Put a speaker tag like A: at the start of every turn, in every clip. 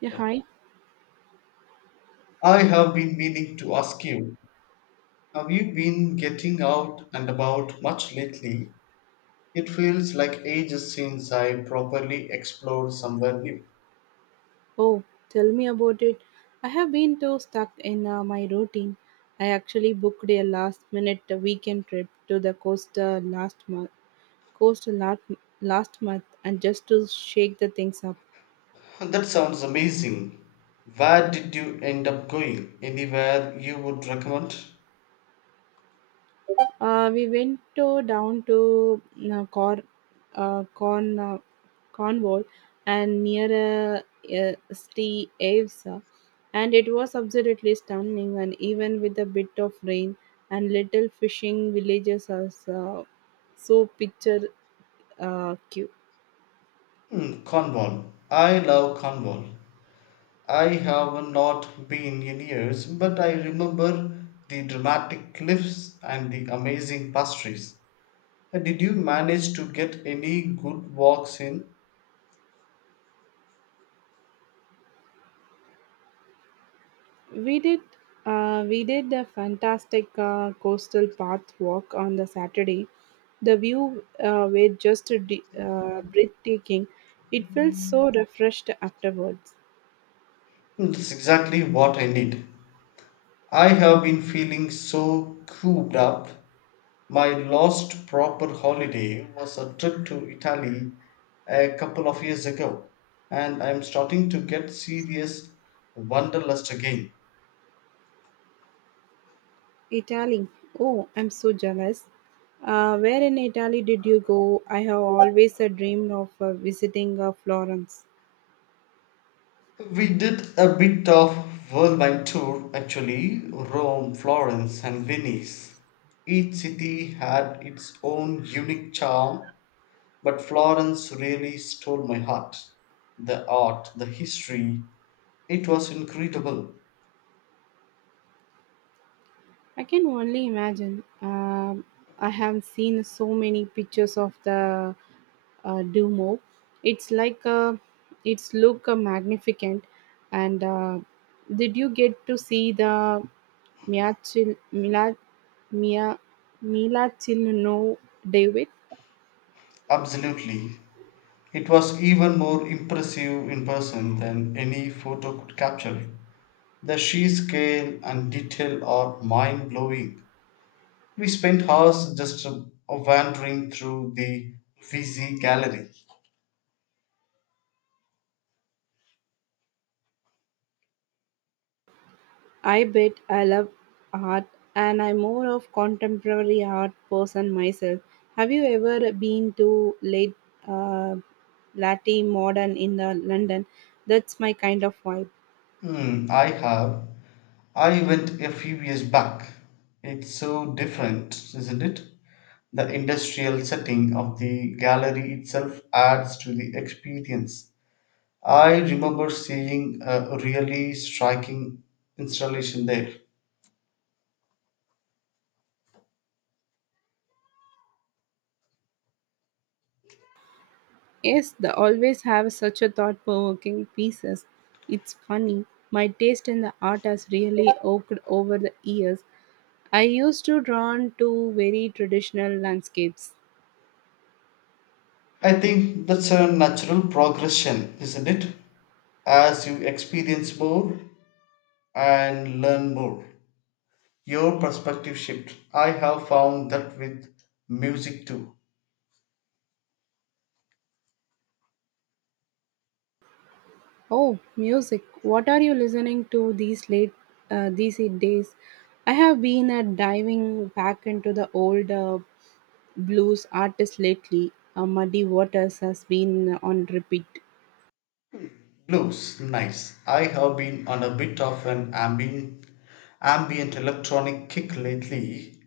A: Yeah, hi.
B: I have been meaning to ask you, have you been getting out and about much lately? It feels like ages since I properly explored somewhere new.
A: Oh, tell me about it. I have been too stuck in my routine. I actually booked a last minute weekend trip to the coast last month. Coast last, last month and just to shake the things up.
B: That sounds amazing. Where did you end up going? Anywhere you would recommend?
A: We went to down to uh, Cor uh, Corn uh, Cornwall and near uh, St. Ives, and it was absolutely stunning. And even with a bit of rain and little fishing villages are so picture cute.
B: Hmm, Cornwall. I love Cornwall. I have not been in years, but I remember the dramatic cliffs and the amazing pastries. Did you manage to get any good walks in?
A: We did we did a fantastic coastal path walk on the Saturday. The view were just breathtaking. It felt so refreshed afterwards.
B: Hmm, that's exactly what I need. I have been feeling so cooped up. My last proper holiday was a trip to Italy a couple of years ago, and I'm starting to get serious wanderlust again.
A: Italy. Oh, I'm so jealous. Where in Italy did you go? I have always dreamed of visiting Florence.
B: We did a bit of whirlwind tour actually Rome, Florence, and Venice. Each city had its own unique charm, but Florence really stole my heart. The art, the history, it was incredible,
A: I can only imagine. I have seen so many pictures of the Duomo. It's like it's look magnificent. And did you get to see the Mia Mia Mia Mila David?
B: absolutely. It was even more impressive in person than any photo could capture. The sheer scale and detail are mind blowing. We spent hours just wandering through the Uffizi Gallery.
A: I bet I love art and I'm more of contemporary art person myself. Have you ever been to late uh, latte modern in the London? That's my kind of vibe.
B: Hmm, I have. I went a few years back. It's so different, isn't it? The industrial setting of the gallery itself adds to the experience. I remember seeing a really striking installation there.
A: Yes, they always have such a thought provoking pieces. It's funny. My taste in the art has really oaked over the years. I used to drawn to very traditional landscapes.
B: I think that's a natural progression, isn't it? As you experience more and learn more, your perspective shift. I have found that with music too.
A: Oh, music. What are you listening to these days? I have been diving back into the old blues artists lately. Muddy Waters has been on repeat.
B: Blues, nice. I have been on a bit of an ambient electronic kick lately.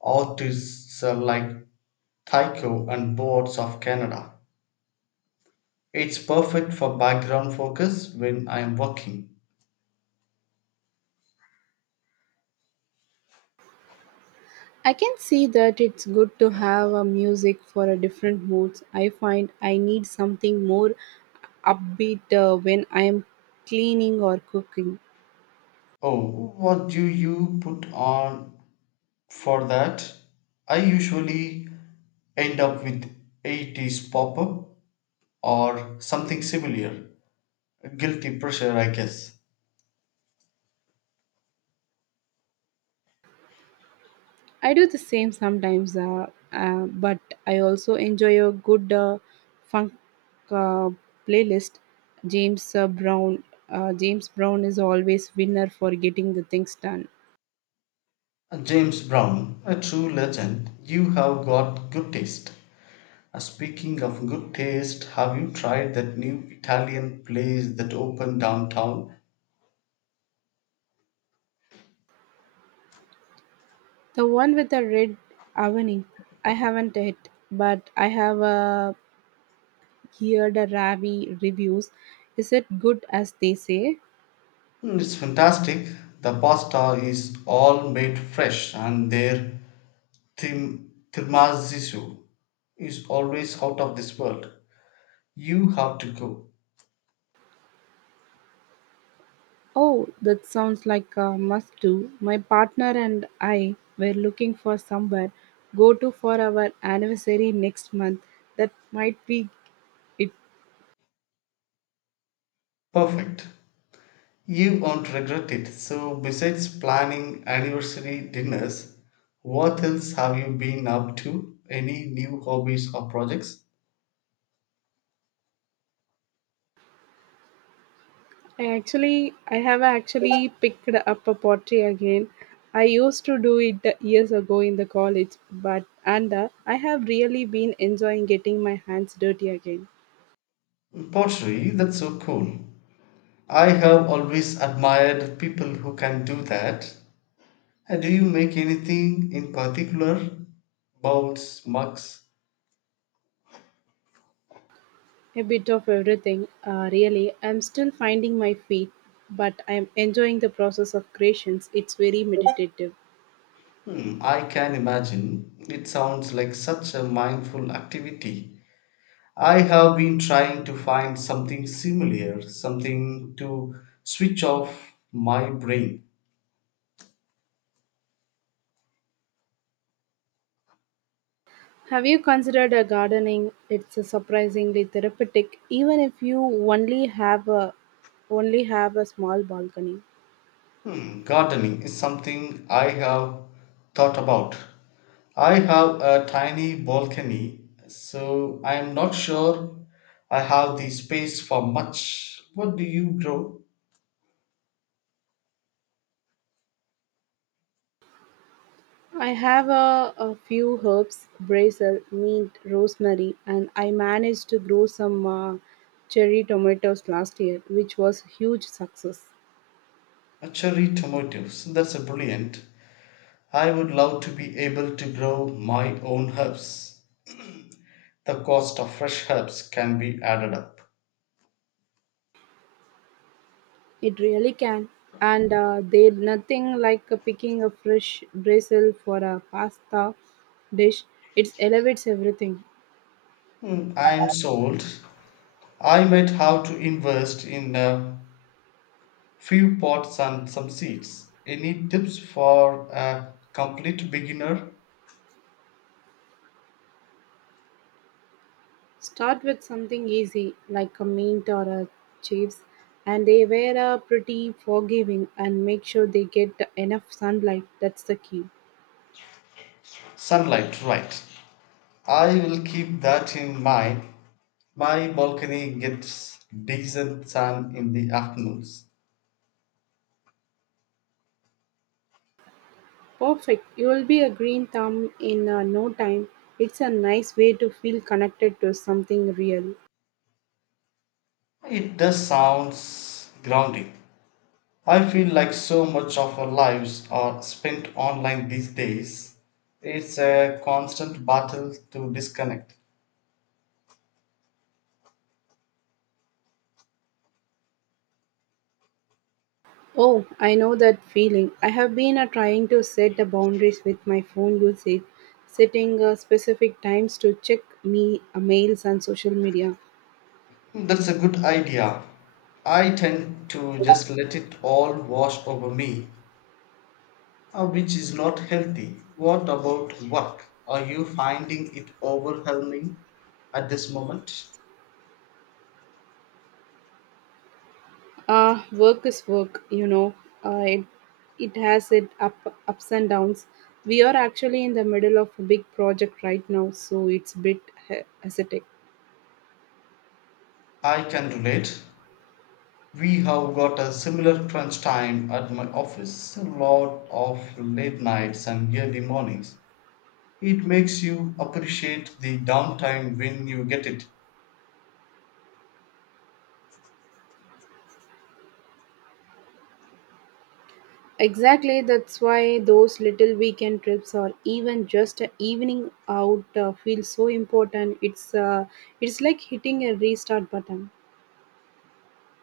B: Artists are like Tycho and Boards of Canada. It's perfect for background focus when I'm working.
A: I can see that it's good to have a music for a different moods. I find I need something more upbeat when I am cleaning or cooking.
B: Oh, what do you put on for that? I usually end up with 80s pop up or something similar. Guilty pressure, I guess.
A: I do the same sometimes, but I also enjoy a good funk uh, playlist. James uh, Brown, James Brown is always winner for getting the things done.
B: James Brown, a true legend, you have got good taste. Speaking of good taste, have you tried that new Italian place that opened downtown?
A: The one with the red awning, I haven't yet, but I have heard a Ravi reviews. Is it good as they say?
B: Mm, it's fantastic. The pasta is all made fresh, and their tiramisu is always out of this world. You have to go.
A: Oh, that sounds like a must do. My partner and I were looking for somewhere go to for our anniversary next month. That might be it.
B: Perfect. You won't regret it. So, besides planning anniversary dinners, what else have you been up to? Any new hobbies or projects?
A: I have actually picked up a pottery again. I used to do it years ago in the college, but and I have really been enjoying getting my hands dirty again.
B: Pottery, that's so cool. I have always admired people who can do that. And do you make anything in particular? Bowls, mugs?
A: A bit of everything, really. I'm still finding my feet, but I'm enjoying the process of creations. It's very meditative.
B: Hmm, I can imagine. It sounds like such a mindful activity. I have been trying to find something similar, something to switch off my brain.
A: Have you considered a gardening? It's a surprisingly therapeutic, even if you only have a only have a small balcony.
B: Hmm, gardening is something I have thought about. I have a tiny balcony, so I am not sure I have the space for much. What do you grow?
A: I have a few herbs, basil, mint, rosemary, and I managed to grow some cherry tomatoes last year, which was a huge success.
B: A cherry tomatoes. That's a brilliant. I would love to be able to grow my own herbs. The cost of fresh herbs can be added up.
A: It really can. And there's nothing like picking a fresh basil for a pasta dish. It elevates everything.
B: Mm, I'm sold. I might have to invest in a few pots and some seeds. Any tips for a complete beginner?
A: Start with something easy like a mint or a chips, and they were pretty forgiving and make sure they get enough sunlight. That's the key.
B: Sunlight, right. I will keep that in mind. My balcony gets decent sun in the afternoons.
A: Perfect. You will be a green thumb in no time. It's a nice way to feel connected to something real.
B: It does sounds grounding. I feel like so much of our lives are spent online these days. It's a constant battle to disconnect.
A: Oh, I know that feeling. I have been trying to set the boundaries with my phone usage, setting specific times to check me mails and social media.
B: That's a good idea. I tend to just let it all wash over me, which is not healthy. What about work? Are you finding it overwhelming at this moment?
A: Work is work, you know. Uh, it, it has its ups and downs. We are actually in the middle of a big project right now, so it's a bit hectic.
B: I can relate. We have got a similar crunch time at my office, a lot of late nights and early mornings. It makes you appreciate the downtime when you get it.
A: Exactly, that's why those little weekend trips or even just an evening out feels so important. It's like hitting a restart button.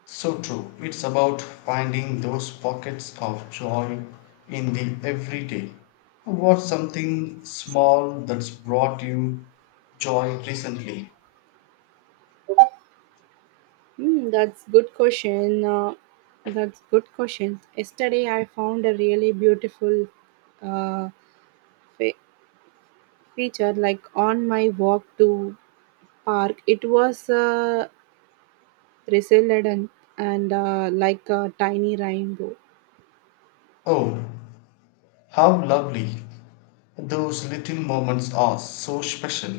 B: So true. It's about finding those pockets of joy in the everyday. What's something small that's brought you joy recently?
A: Hmm, that's good question. That's good question. Yesterday I found a really beautiful uh, fe- feature like on my walk to park. It was resilient and like a tiny rainbow.
B: Oh, how lovely. Those little moments are so special.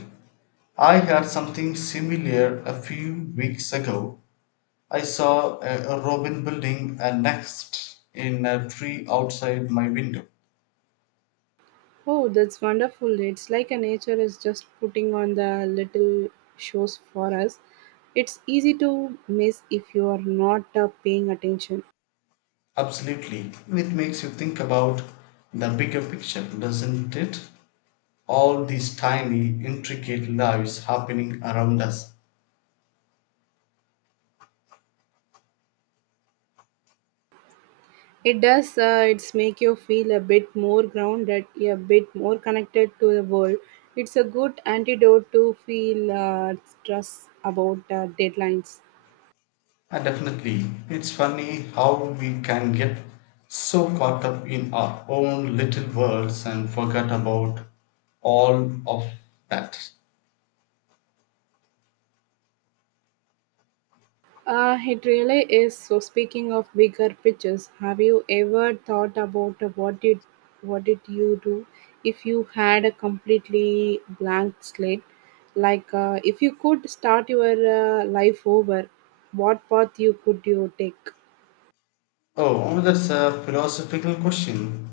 B: I had something similar a few weeks ago. I saw a robin building a nest in a tree outside my window.
A: Oh, that's wonderful. It's like a nature is just putting on the little shows for us. It's easy to miss if you are not paying attention.
B: Absolutely. It makes you think about the bigger picture, doesn't it? All these tiny, intricate lives happening around us.
A: It does, it's make you feel a bit more grounded, a bit more connected to the world. It's a good antidote to feel stress about deadlines.
B: And definitely, it's funny how we can get so caught up in our own little worlds and forget about all of that.
A: It really is. So, speaking of bigger pictures, have you ever thought about what did you do if you had a completely blank slate? Like, if you could start your life over, what path you could you take?
B: Oh, that's a philosophical question.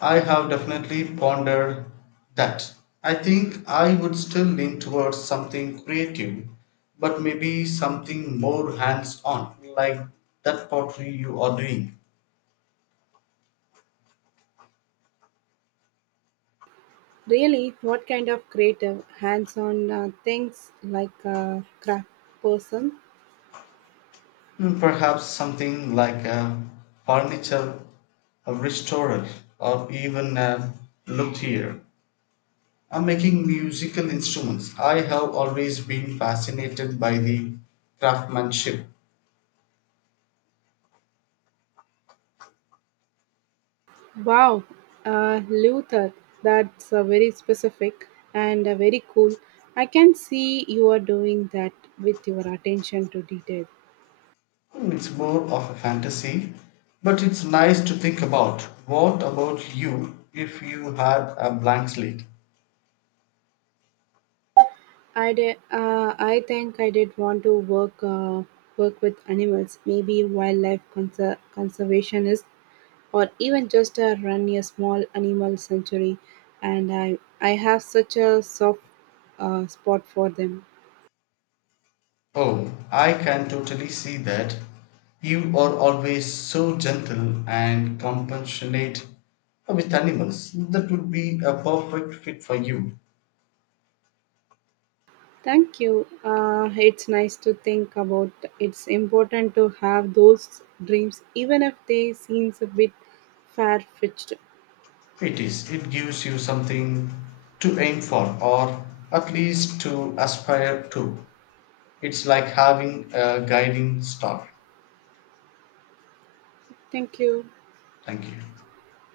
B: I have definitely pondered that. I think I would still lean towards something creative, but maybe something more hands on, like that pottery you are doing.
A: Really, what kind of creative, hands-on things like a craft person?
B: Hmm, perhaps something like a furniture a restorer, or even a luthier. I'm making musical instruments. I have always been fascinated by the craftsmanship.
A: Wow, Luther, that's very specific and very cool. I can see you are doing that with your attention to detail.
B: "It's more of a fantasy, but it's nice to think about. What about you if you had a blank slate?"
A: I did, I think I did want to work work with animals, maybe wildlife conservationist, or even just run a small animal sanctuary. And I have such a soft spot for them.
B: "Oh, I can totally see that. You are always so gentle and compassionate with animals. That would be a perfect fit for you."
A: Thank you. It's nice to think about. It's important to have those dreams, even if they seems a bit far fetched.
B: "It is. It gives you something to aim for, or at least to aspire to. It's like having a guiding star."
A: Thank you.
B: Thank you.